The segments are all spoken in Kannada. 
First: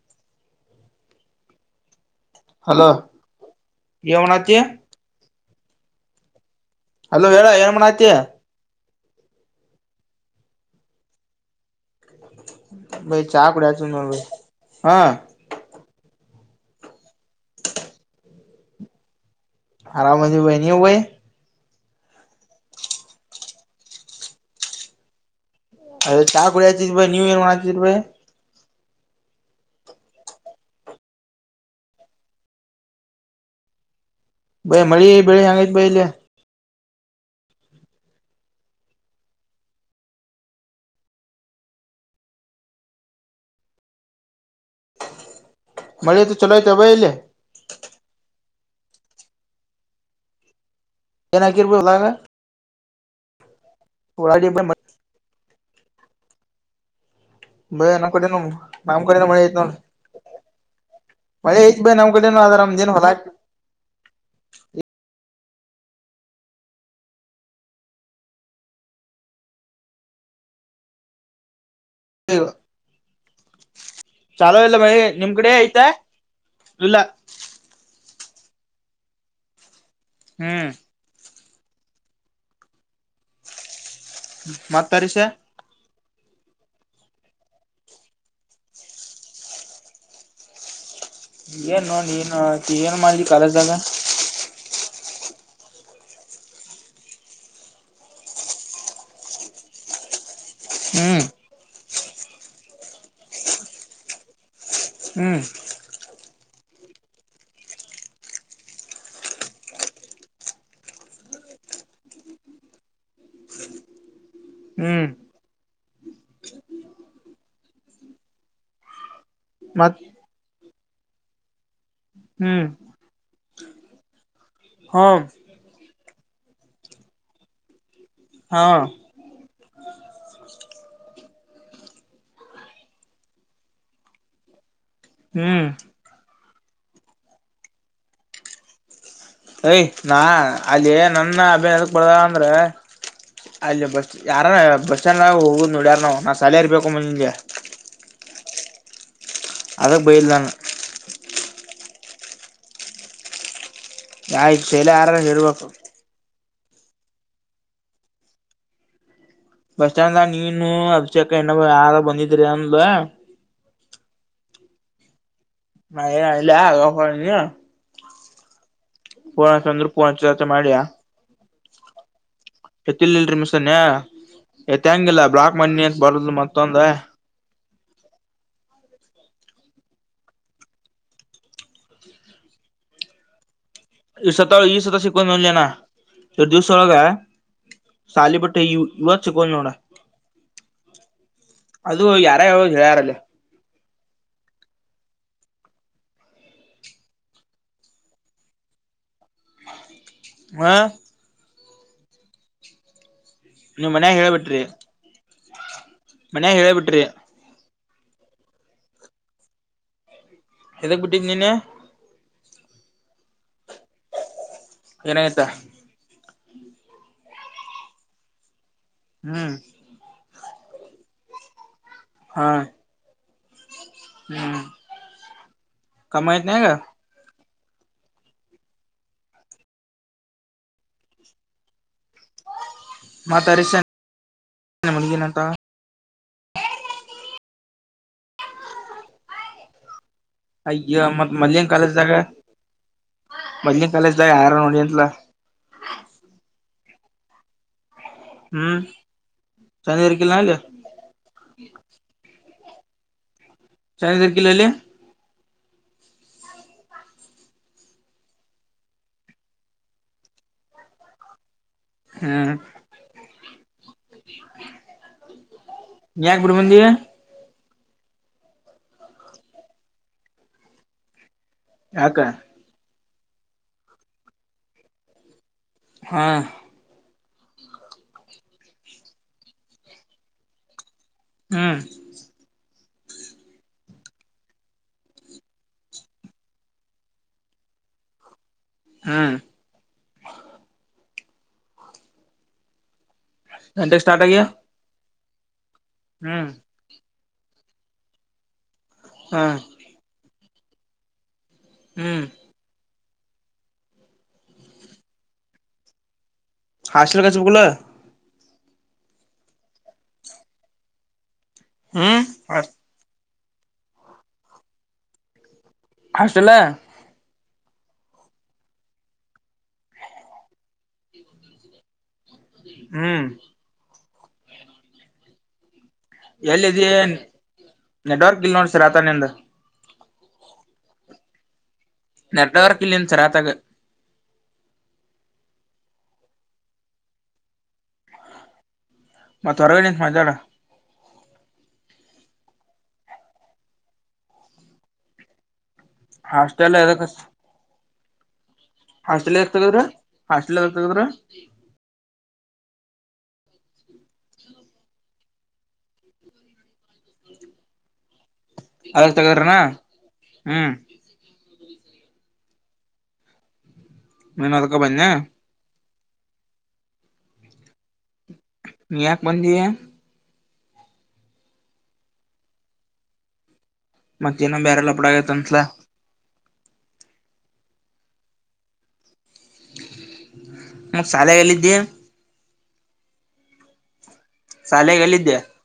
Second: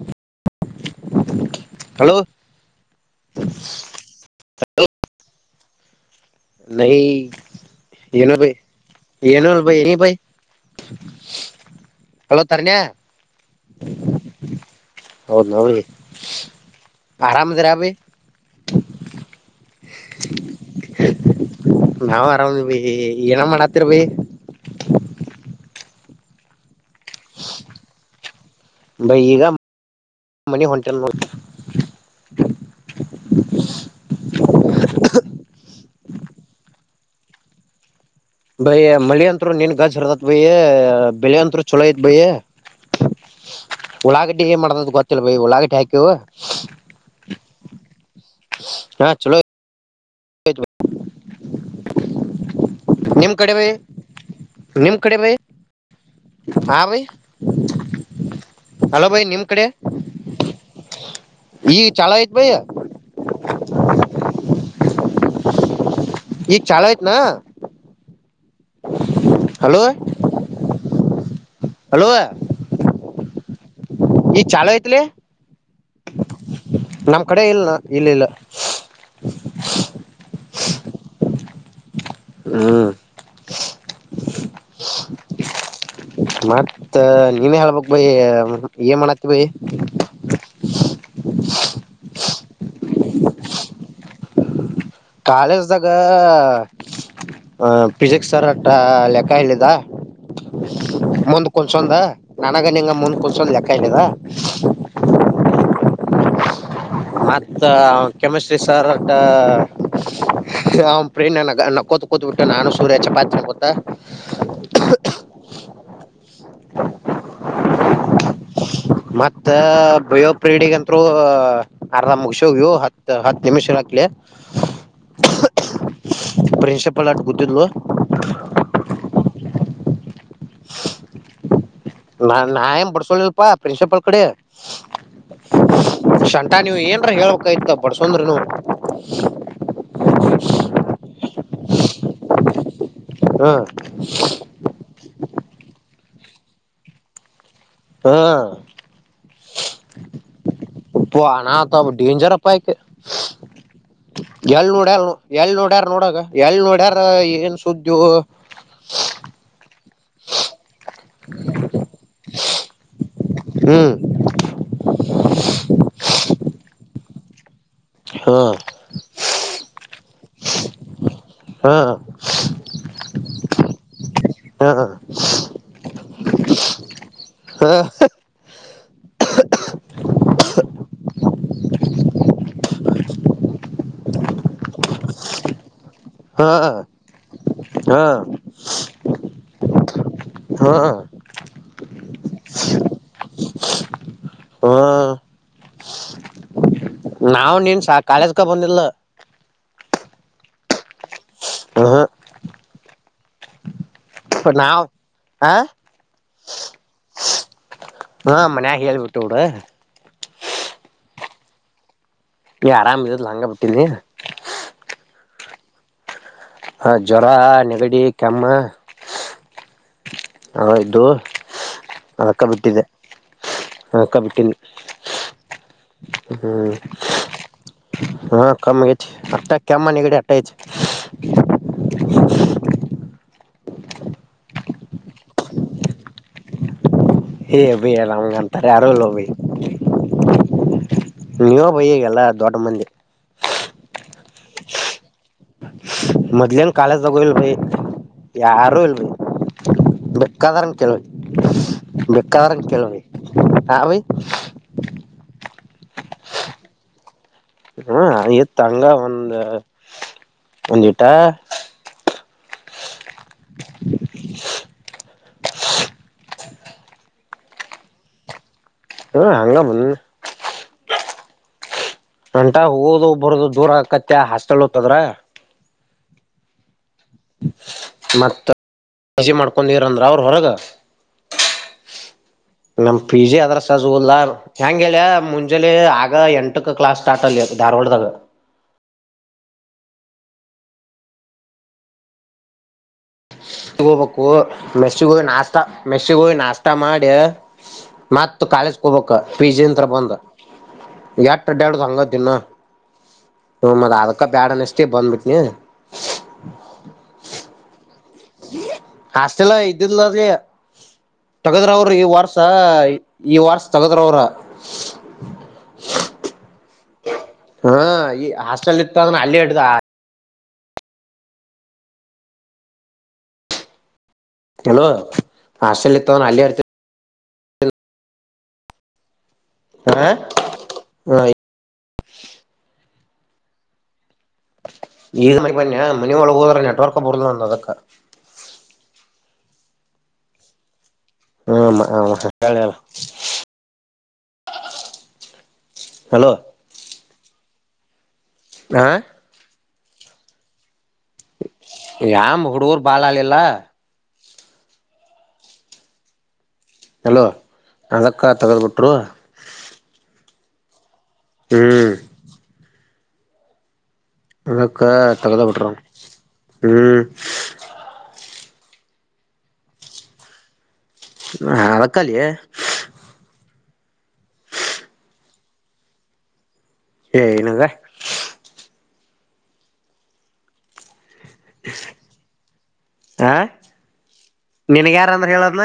[inaudible] ಹಲೋ ಹಲೋ ಏನ್ ಮಾಡಕ್ಕತ್ತಿ ನ ಅಲೋ ಹೇಳ ಏನ್ ಮಾಡತಿ [unintelligible] ಏನ ಭೈ ಏನು ಭ ಏನ ಭೈ ಹಲೋ ತಣಯ [unintelligible] ಆಕಡ ಹಾ [unintelligible] ಆರಾಮಿದ್ದೀರಾ ಬಾಯಿ ಆರಾಮಿದ್ದೀರಾ ಭೈ ನೀವು ಭೈ ನಾವವು್ ಆರಾಮ್ ಭೈ ಏನ ಮಾಡತ್ತರ್ ಭೈ ಅ ಚಾ ಕುಡಿಯಚ ಇ ಭಿ ನೀೂ ಇಯರ್ ಮಚ ಭಿ [unintelligible] ಬೈ ಈಗ ಮ ಹೊಂಟ [unintelligible] ನೋ [unintelligible] ಬೈ ಮಳಿ ಬೆಳಿ ಹೆಂಗೈತೆ ಬೈ ಅಲ್ಲಿ ಬಯಿ ಮಳಿ ಅತ್ರು ನಿನ್ ಗಾಜ್ ಹರದತ್ ಬಯ ಬೆಳ ಅಂತರು ಚಲೋ ಐತ್ ಬಯಿ ಉಳ್ಳಳಾಗಡ್ಡಿ ಏನ್ ಮಾಡದ ಗೊತ್ತಿಲ್ಲ ಬೈ ಉಳ್ಳಳಾಗಡ್ಡಿ [unintelligible] ಮಳಿ ಐತಿ ಚಲೋ ಐತ ಬೈ ಇಲ್ಲಿ ಹಾ ಚಲೋ [inaudible] ನಿಮ್ ಕಡೆ ಬೈ ಉಳ್ಳಾಗಡ್ಡಿ ಬೈ ಮಳಿ ನಿಮ್ ಕಡೆ ಬೈ ಹ ಭೈ ಬೈ ನಮ್ ಕಡೆನೂ ನಮ್ ಕಡೆನೂ ನಿಮ್ ಮಳೆ ಕಡೆ ನೋಡ್ರಿ ಮಳೆ ಈಗ ಆಯ್ತುಬಾಯಿ ನಮ್ಮ ಚಾಲೋ ಐತ್ ಕಡೆನೂ ಬೈ ಆದರೆ ನಮಗೆ ಹೊಲ ಈ ಚಾಲಯತ್ ನ ಹಲೋ ಹಲೋ ಈಗ ಚಾಲೋ ಚಾಲ ಇಲ್ಲ ಮಳಿ ಐತ್ಲಿ ನಿಮ್ ಕಡೆ ಐತಾ ಇಲ್ಲ ನಮ್ ಕಡೆ ಇಲ್ನ ಇಲ್ಲ ಇಲ್ಲ ಹ್ಮ್ ಹ್ಮ್ ಮತ್ತ [unintelligible] ಮತ್ತ ನೀನ್ ಹೇಳ್ಬಕ್ ಬಯಿ ಏನ್ ಮಾಡಾತಿ ಬಾಯಿ ಏನ್ ನೋ ಏನ್ ಏನ್ ಮಾಡಿದಿ ಕಾಲೇಜ್ದಾಗ ಕಾಲೇಜ್ದಾಗ ಹಾ ಪಿಜಿಕ್ ಸರ್ಟ ಲೆಕ್ಕ ಹೇಳಿದ ಹ್ಮ್ ಮುಂದ್ ಕುಂಸಂದ ನನಗ ನಿಂಗ ಮುಂದ್ ಕುಂಸಂದ ಲೆಕ್ಕ ಇನಿದ ಹ್ಮ್ ಮತ್ತ ಕೆಮಿಸ್ಟ್ರಿ ಸರ್ ಅವ ಪ್ರೀಣ ಕುತ್ಬಿಟ್ಟ ನಾನು ಸೂರ್ಯ ಚಪಾತಿ ಮುಂಧ ಹ್ಮ್ ಮತ್ತ ತ್ತ ಮತ್ ಬಯೋಪ್ರೀಡಿಗೆ ಅಂತರು ಆರಾಮ್ ಹ್ಮ್ ಮುಗಸೋಗವು ಹತ್ ಹತ್ತು ನಿಮಿಷ ಹಾಕ್ಲಿ ಹಾ ಪ್ರಿನ್ಸಪಲ್ ಆ ಗುದ್ದಿದ್ದ ಹಾ [unintelligible] ನ್ ಬಡ್ಸೋಳಲ್ಪಾ ಪ್ರಿನ್ಸಿಪಾಲ್ ಕಡೆ ಹ್ಮ್ ಅ ನೀವು ಏನರ ಹ ಹೇಳಳ್ಬೇಕಕ್ ಇತ ಬಡ್ಸಂದ್ರನು ಯ್ ನಾ ಅಲ್ಲಿ ನನ್ನ ಅಭದಕ್ ಬದ ಅಂದ್ರ ಹ್ಮ ಅಲ್ಲ ಬಸ್ ಯಾರ ಬಸ್ ಸ್ಟ್ಯಾಂಡ್ಗ ಹೋಗೋುದು ನೋಡ್ಯಾರನೋ ನಾನು ಸ್ಯಾಲರಿ ಬೇಕುಮ್ಮ ನಿಂಗೆ ಹಾ [unintelligible] ಡೇಂಜರ್ಪ್ ಆಯ್ತ ಯಾ ಎಲ್ ಶೈಲ ನೋಡಲ್ ಯಾರ ಎಲ್ ಹೇಳ್ಬೇಕು ನೋಡ್ಯಾರ ನೋಡಾಗ ಎಳ್ ನೋಡ್ಯಾರ ಏನ್ ಸುದ್ದು ಬಸ್ ಸ್ಟ್ಯಾಂಡ್ ನೀನು ಅಭಿಷಕ ಇಣ್ಣ ಯಾರ ಬಂದಿದ್ರಿ ಅಂದ ಹ್ಮ್ [unintelligible] ಹಾ [unintelligible] ಮಾಡಿಯಾ ಹಾ ಗತ್ತಲ್ಲ್ರಿ ಮಿಸಸನ್ಯ ಹಾ ತ್ಂಗಿಲ್ಲ ಬ್ಲಾಕ್ ಮಣಿ ಅಂತ ಬರದು ಮತ್ತೊಂದ ಹಾ ಈ ಸತ ಈ ಸತ ಸಿಕ್ಕಂದ್ ಒಲ್ಜೇನಾ ಹಾ [unintelligible] ದಿವಸ ಹೊಳಗ ಹಾ ಶಾಲ ಬಟ್ಟೆ ಇವತ್ ಸಿಕ್ಕಲ್ ನೋಡ ಹಾ ಅದು ಯಾರ ಹೇಳ ಯಾರಲ್ಲ ಹಾ ನಾವ ನೀನ್ ಸಾ ಕಾಳೇಜ್ಕ ಬಂದಿಲ್ಲ ಆ [unintelligible] ನೀವ್ ಮನ್ಯಾಗ ಹೇಳಳ್ಬಟ್ರಿ ಆ ಮನ್ಯಾಗ ಹೇಳೇ ಬಿಟ್ರಿ ಹಾ ಮನ್ಯಾಗ ಹೇಳ್ಬಿಟ್ಟು ಬುಡು ಎದಕ್ ಬಿಟ್ಟಿ ನೀನು ಏ ಆರಾಮಿರಲಿಲ್ಲ ಹಂಗ ಬಿಟ್ಟೀನಿ. ಏನಾಯ್ತಾ ಹ ಜ್ವರ ನೆಗಡಿ ಕೆಮ್ಮ ಹ್ಮ್ ಅವಿದ್ವು ಅದಕ್ಕ ಹಾ ಬಿಟ್ಟಿದೆ. ಮಲ್ಕಬಿಟಿನಿ ಕಮ ಅಯ್ತಂನೀಗ ಹಾ ಕಮಿ ಆಗೈತಿ ಕೆಮ್ಮ ನಗಡಿ ಆಟ ಅಯ್ತಿ [inaudible] ಮತ್ತ ಅರೀಶ್ [unintelligible] ಹೇ ಭಯ್ ಅಲ್ಲಾಗಂತಾರೆ ಯಾರಲ್ಲೋ ಭಯ್ ಅಯ್ಯ ಮತ್ತ ಮದ್ಲಿನ್ ಕಾಲೇಜ್ದಾಗ ದೊಡ್ಡ ಮಂದಿ ಮದ್ಲಿನ್ ಕಾಲೇಜ್ ದ ಆರನ ಒಡಿಯಂತಲ ಕಾಲೇಜದಾಗ್ ಹೋಗಿಲ್ಲ ಬಾಯ್ ಹ್ಮ್ ಯಾರು ಇಲ್ರಿ ಚಂದ ಇರ್ಕಿಲ್ಲ ಅಲ್ಲಿ ಬೆೇಕಾದರನ್ ಕೆಲ್ರಿ ಬೆೇಕಾದರ ಕೆಲವಿ [unintelligible] ಕಿಲ್ಲೆಯಲ್ಲಿ ಹಾ ಇತ್ ಹಂಗ ಒಂದ ಒಂದಿಟ ಹ್ಮ್ ಯಾಕ ಬಿಟಬಂದಿಯಾ ಹಾ ಹಂಗ ಬಂದ ಯಾಕ ಅಂಟ ಹೋಗೋದ ಬರದು ದೂರ ಆಕತ್ತ ಹಾಸ್ಟೆಲ್ ಹೂತ್ತದ್ರ ಹಾ ಮತ್ತ [unintelligible] ಜಿ ಮಾಡ್ಕೊಂಡಿರಂದ್ರ ಅವ್ರ ಹೊರಗ ಹ್ಮ್ ನಮ್ ಪಿ ಜಿ ಅದ್ರ ಸಜುಲ್ ಹೆಂಗೇಳ ಮುಂಜಲಿ ಆಗ ಎಂಟಕ್ ಕ್ಲಾಸ್ ಸ್ಟಾರ್ಟ್ ಅಲ್ಲಿ. ಧಾರವಾಡದಾಗ ಹಾ ಗಂಟೆಗೆ ಗೋಬೇಕು ಸ್ಟಾರ್ಟ್ ಆಗ್ಯ ಮೆಸಿಗೆ ಹೋಗಿ ನಾಸ್ಟಾ ಮೆಸಿಗೆ ಹೋಗಿ ಹ್ಮ್ ನಾಸ್ಟಾ ಮಾಡಿ ಮತ್ ಕಾಲೇಜ್ ಕ ಹೋಗಬೇಕು ಹಾ ಪಿ ಜಿ ಅಂತ್ರ ಬಂದ ಎ ಎಷ್ಟು ಅಡ್ದಡದು ಹ್ಮ್ ದಿನ [unintelligible] ಅದಕ್ಕ ಬ್ಯಾಡಅನ್ನಿಸ್ತು ಬಂದ್ಬಿಟ್ಟನ. ಹಾಸ್ಟಲ್ ಹಚ್ಬೇಕು ಇಲ್ಲಾ ಹಾಸ್ಟೆಲಾ ಇದ್ದಿದಲೀ ಅವ್ರಿಗೆ ತಗದ್ರರು ಈ ಹ್ಮ್ ವರ್ಷ. ಈ ವರ್ಷ ತಗದ್ರ ಅವರು. ಹಾಸ್ಟೆಲ್ ಹಾ ಈ ಹಾಸ್ಟೆಲ್ ಇತ್ತ ಅಂದ್ರ ಅಲ್ಲಿ ಇಡ್ದ. ಹ್ಮ್ ಹಲೋ ಹಾಸ್ಟೆಲ್ [unintelligible] ಎಲ್ಲಿ ಇದಿಯೇನ್ ನೆಟ್ವರ್ಕ್ ಇಲ್ ನೋಡ ಸರ್ ಆತನಿಂದ ಹಾ ಹಾ ಹ್ಮ್ ನೆಟ್ವರ್ಕ್ ಇಲ್ಲಿನ ಸರಾತಾಗ. ಈ [unintelligible] ಬನ್ನಯ ಮನ ಒಳಗೆ ಹೋದ್ರ ನೆಟ್ವರ್ಕ್ ಬರ್ದಂಲ್ಲ ನದ್ರೋದಕ್ಕ. ಮತ್ತ ಹೊರಗ ನಿಂತ ಮಾತಾಡ ಹ್ಮಾ ಮಾ ಮಾ ಹ ಹೇಳ್ ಹೇಳು. ಹಲೋ ಹಾಸ್ಟೆಲ್ ಎದ್ಕ ಹಾಚಿ ಹ ಹಾಸ್ಟೆಲ್ ಯಾರ್ತಾಗ್ದ್ರು ಹಾಸ್ಟೆಲ್ ಯಾವಾಗ್ತಾಗುದ್ರು. ಯಾಮ್ ಹುಡುಗರು ಬಾಳಾಲಿಲ್ಲ ಹಲೋ ಅದಕ್ಕ ತೆಗೆದ್ಬಿಟ್ರು. ಹ್ಮ. ಹ್ಮ್. ನೀನ್ ಅದಕ ಅಕ್ಕ ಬಂದ್ಯ ತಗದ ಬಿಟರ ಹ್ಮ್. ನೀ ಯಾಕ ಬಂದಿ. ಹ ಅಳಕ್ಕಾಲಿಯೇ. ಮತ್ತೇನ ಬ್ಯಾರೆ ಲಪ್ಡಾಗೈತ್ ಅಂತ್ಲ. ಏ ಇಲ್ಲ ಹೋಗ. ಮತ್ತ್ ಸಾಲ್ಯಾಗ ಎಲ್ಲಿ ಇದ್ದಿ. ಹ ನಿನಗ ಯಾರ ಅಂದ್ರೆ ಹೇಳದ್ನ.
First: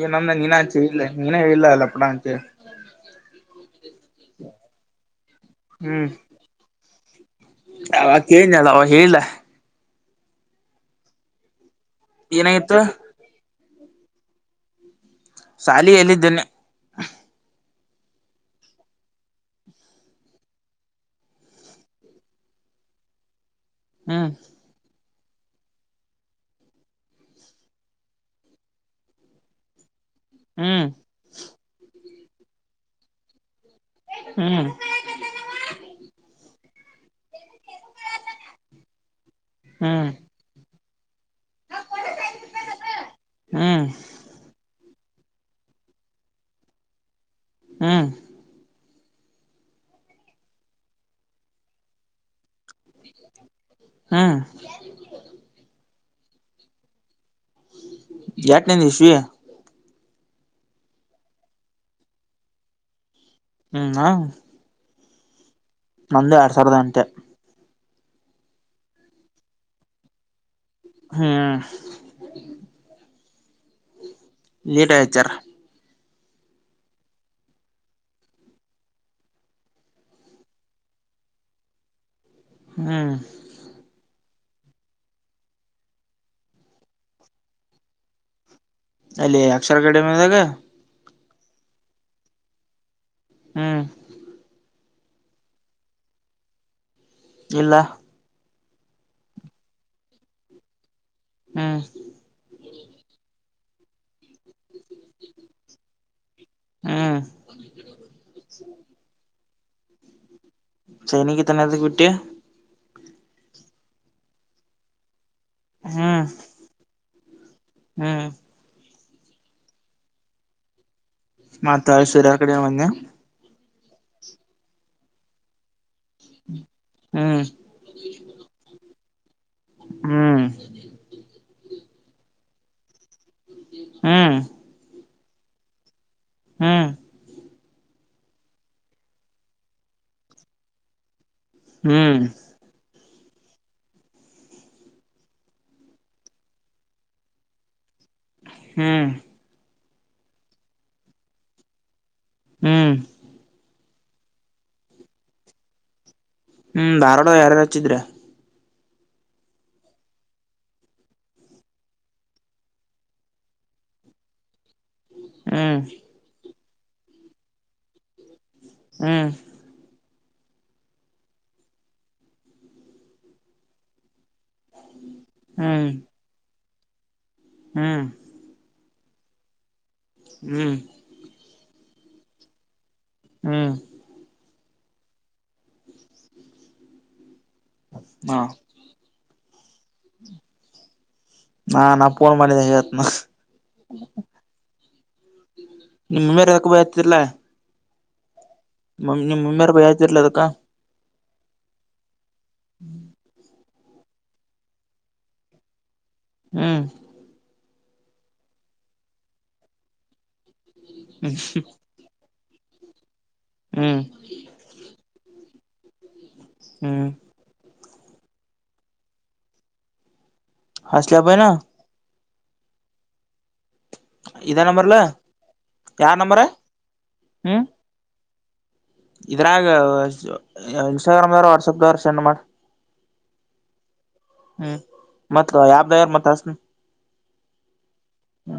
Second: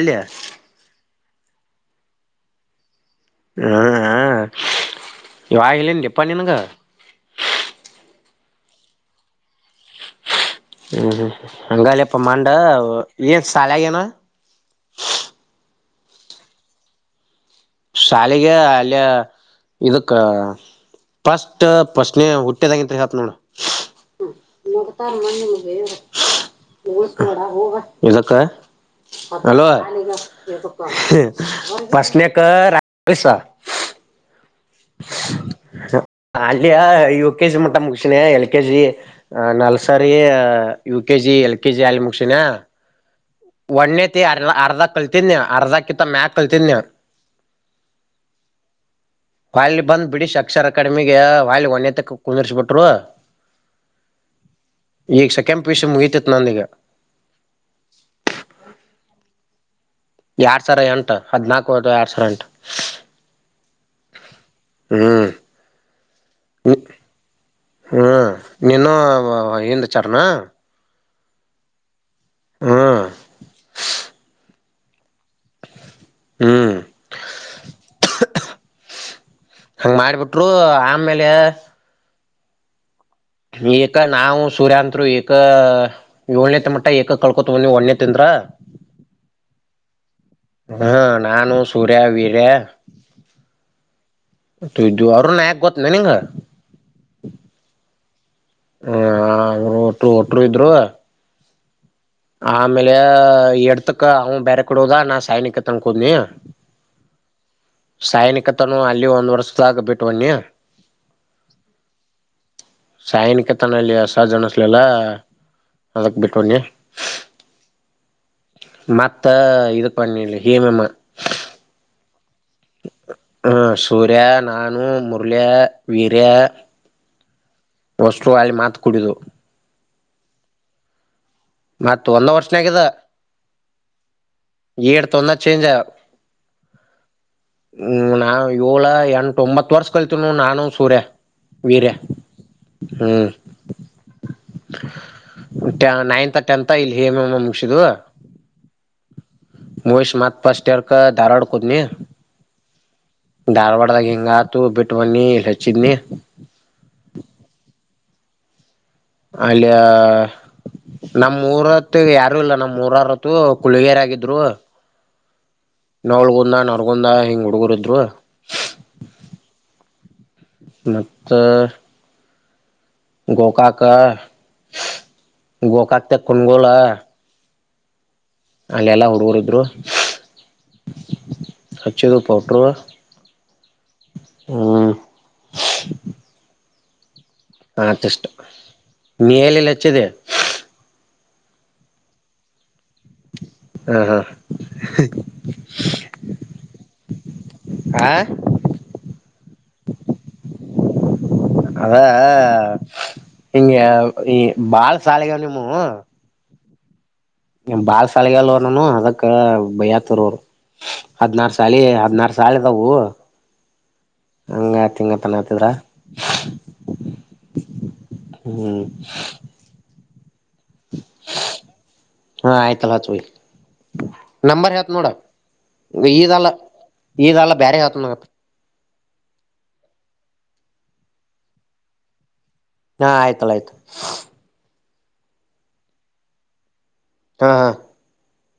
ಏ ಹ ನಮ್ದ ನೀನಾ ಆಚೆ ಇಲ್ಲ ನೀನೇ ಇಲ್ಲ ಲಪ್ಪಡಾ ಅಂತ ಹೇಳಿ. ಹ್ಮ ಹ ಯಾರ್ ಹೇಳಿಲ್ಲ ಪಾ ನಿಂಗ. ಅವಾಗ್ ಹೇಳಿನಲಾ ಅವಾಗ ಹೇಳಿಲ್ಲ. ಹ್ಮ್ ಹ್ಮ್ ಹಂಗಾಲಪ್ಪ ಮಂಡ ಏನಾಗಿತ್ತು ಏನ್ ಸಾಲಾಗೇನ. ಶಾಲಿ ಎಲ್ಲಿದ್ದೇನೆ. ಶಾಲೆಗೆ ಅಲ್ಲಿಯ ಇದಕ್ಕ ಫಸ್ಟ್ಫಶ್ನೆ ಹುಟ್ಟೆದಾಗಿಂತ ಹೇಳ್ತಿನ ನೋಡ್. ಹ್ಮ್. [unintelligible] ಹಲೋ ಹ್ಮ್ ಫರ್ಸ್ಟ್ನೇಕ ರಾಕೇಶ. ಹ್ಮ್ ಅಲ್ಲಿಯ ಇವ್ ಕೆ ಜಿ ಮುಟ ಮುಗಸಿನ ಎಲ್ ಕೆ ಜಿ ಹ್ಮ್ ನಾಲ್ಸಾರಿ. U K G L KG ಆಲಿ ಮುಕ್ಷಿನ. ಹ್ಮ್ ಒಣ್ಣೆತಿ ಅರ್ಧ ಅರ್ಧ ಕಲ್ತನ್ಯ ಅರ್ಧಕಿತ್ತ ಮ್ಯಾಕ್ ಕಲ್ತನ್ಯ. ಹ್ಮ್. ವಲ್ಲೆ ಬಂದ್ ಬಿಡಿಶ್ ಅಕ್ಷರ ಅಕಾಡೆಮಿಗೆ ವಾಯ್ಲಿ ಒಣೆತ ಕುಂದಿರ್ಸ್ಬಿಟ್ ಟ್ರು ಹ್ಮ್ ಈಗ ಸೆಕೆಂಡ್ ಪಿ ಯು ಸಿ ಮುಗಿತಿ ತ ನಂದಿಗ. ಏಟ ನಿಂದ ಇಶಿವಿ. ಎರಡ್ ಸಾವಿರ ಎಂಟು ಹದ್ನಾಕು ಅದು ಎರಡ್ ಸಾವಿರ ಎಂಟ. ಹ್ಮ್ ಹ. ಹ್ಮ್. ನಂದು ಎರಡ್ ಸಾವಿರದ ಎಂಟೆ. ಹ್ಮ ನೀನ್ನು ಹಿಂದ ಹಾಚ್ಚರ ಏನ್. ಹ್ಮ್. ಹ್ಮ್. ಲೇಟಾಗಿ ಹಚ್ಚರ. ಹ್ಮ್. ಹಂಗ ಮಾಡಿಬಿಟ್ರು ಆಮ್ಮೇಲೆ. ಹ್ಮ್. ಏಕ ನಾವು ಸೂರ್ಯ ಅತ್ರು ಈಏಕ ಏಳನೇ ತ ಮಟ ಏಕ ಕಲ್ಕೋತಾ ಬಂದು ಒನಂತೆ ಇಂದ್ರ. ಹಾ. ಅಲ್ಲಿ ಅಕ್ಷರ ಕಡೆ. ಹ್ಮ ನಾನು ಸೂರ್ಯ ವೀರ್ಯ. ಹ್ಮ್. ಇದು ಅವರು ನು ನ್ಯಾಕ ಗೊತ್ತಲ್ಲ ನಿಂಗ. ಇಲ್ಲ. ಹ ಒಟ್ಟ ಒಟ್ರು ಇದ್ರು. ಹ್ಮ. ಆಮೇಲೆ ಎಡ್ತಕ್ಕ ಅವ ಬೇರೆ ಕೊಡುಲ್ಲಾ ನಾ ಸೈನಿಕ ತನ ಕೊ ಹ್ಮ್ [unintelligible] ಸೈನಿಕತನು ಅಲ್ಲಿ ಒಂದ್ ವರ್ಷದಾಗ ಬಿಟ್ಟಬಣಿ ಸೈನಿಗೆ ಇ ತನಕ ಬಿಟ್ಟಿಯ ಸಾಯನಿಕತನಲ್ಲಿ ಸಹಜ ಅಂಸ್ಲಿಲ್ಲ ಅದಕ್ ಹ್ಮ್ ಬಿಟ್ಟವಣಿ ಹ್ಮ್ ಮತ್ತ ಇದು ಪನ್ನಿಲ್ಲ ಹೇಮಮ್ಮ ಮಾತ್ತ ಅಲ್ಲಿ ಸಿರಾ ಕಡೆ ಬನ್ನೆ ಹ ಸೂರ್ಯ ನಾನು ಮುರಳಿ ವೀರ್ಯ ಹ್ಮ್ ವಷ್ಟರು ಅಲ್ಲಿ ಮಾತು ಕುಡಿದು ಹ್ಮ್ ಮತ್ತ ಒಂದ ವರ್ಷನಗ ಇದು ಹ್ಮ್ ಏಡ್ ತೊಂದತ್ತು ಚೇಂಜ ಹ್ಮ್ ಹ್ಮ್ ನಾವ ಏಳ ಎಂಟ ಒಂಬತ್ತು ವರ್ಷ ಕಾಲ್ತೀವಿ ನಾನು ಸೂರ್ಯ ವೀರ್ಯ ಹ್ಮ್ ಹ್ಮ್ ನೈನ್ತ್ ಟೆಂತ್ ಇಲ್ಲಿ ಹೇಮಮ್ಮ ಮುಗಸಿದ್ವಿ ಹ್ಮ್ ಮುಗಿಶಿ ಮತ್ ಫರ್ಸ್ಟಿಯರ್ಕ್ ಧಾರವಾಡ ಹೊದ್ನಿ ಹ್ಮ್ ಧಾರವಾಡ ಧಾರವಾಡದಾಗ ಹಿಂಗಾತು ಬಿಟ್ಟ ಬನ್ನಿ ಇಲ್ಲಿ ಹೆಚ್ಚಿದ್ನಿ ಹ್ಮ್ ಧಾರವಾಡ ಯಾರು ಹಚ್ಚಿದ್ರ ಅಲ್ಲಿ ನಮ್ಮೂರತ್ ಯಾರು ಇಲ್ಲ ನಮ್ಮ್ ಮೂರರತ್ತು ಕುಳಗೇರಾಗಿದ್ರು ಹ್ಮ್ ನೋಳ್ಗುಂದ ನರ್ಗುಂದ ಹಿಂಗ್ ಹುಡುಗರ ಇದ್ರು ಹ್ಮ್ ಮತ್ತೆ ಗೋಕಾಕ ಹ್ಮ್ ಗೋಕಾಕ್ ತ ಕುನ್ಗೋಲ ಹ್ಮ್ ಅಲ್ಲೆಲ್ಲ ಹುಡುಗರು ಇದ್ರು ಹ್ಮ್ ಹಚ್ಚೆಗ ಪೌಡರ್ ಹ್ಮ್ ಹ್ಮ್ ಹತಷ್ಟು ಹಾ ನೀ ಏಲೆಲ್ಲಚ್ಚಿದೆ ನಾ ನಾ ಪೋನ್ ಮಾಡಿದೆ ಹೊತ್ತುನ ಹಾ ಹಾ ನಿಮ್ಮ ಮೇಲೆ ಯಾಕ ಬಯ ಆತಿಲ್ಲಾ ಹಾ ಮ ನಿಮ್ ಮಮ್ಮಿಯಾರ ಬೈಯಯ್ತಿರ್ಲ ಅದಕ್ಕ ಅದ ಆ ಆ ಹಂಗ ಈ ಬಾಳ ಸಾಲಿಗ ನಿಮವು ಹ್ಮ್ ನಿಮ್ ಬಾಳ್ ಸಾಲಿಗೆ ಅಲ್ವ ನಾನ ಅದಕ್ ಭೈ ಹತರು ಅವ್ರು ಹದ್ನಾರ ಸಾಲಿ ಹದ್ನಾರ ಶಾಲೆದವು ಹ್ಮ್ ಹಂಗ ತಿಂಗ ತನತಿದ್ರ ಹ್ಮ್ ಹ್ಮ್ ಹಸ್ಟಲೆ [unintelligible] ಹಾ ಆಯ್ತಲ್ಲ ಹಚ್ ಬೈಯಿ ಇದ ನಂಬರ್ ನಂಬರ್ಲ ಹೇಳ್ತಿನ್ ನೋಡ ಯಾರ್ ನಂಬರ್ ಈದಲ್ಲ ಈದಲ್ಲ ಹ್ಮ್ ಬೇರೆ ಹೇಳ್ತಿನ್ನೋಡ ಇದ್ರಾಗ ಇನ್ಸ್ಟಾಗ್ರಾಮ್ದವ್ರ ವಾಟ್ಸಗದ್ರ ಸೆಂಡ್ ಮಾಡ ಹಾ ಆಯ್ತಲ್ಲ ಆಯ್ತು ್ಮ ಮತ್ ಯಾಬ್್ದ ಯಾರ ಮತ್ತ ಅಸನು ಹಾ ಹಾ ಹ್ಮ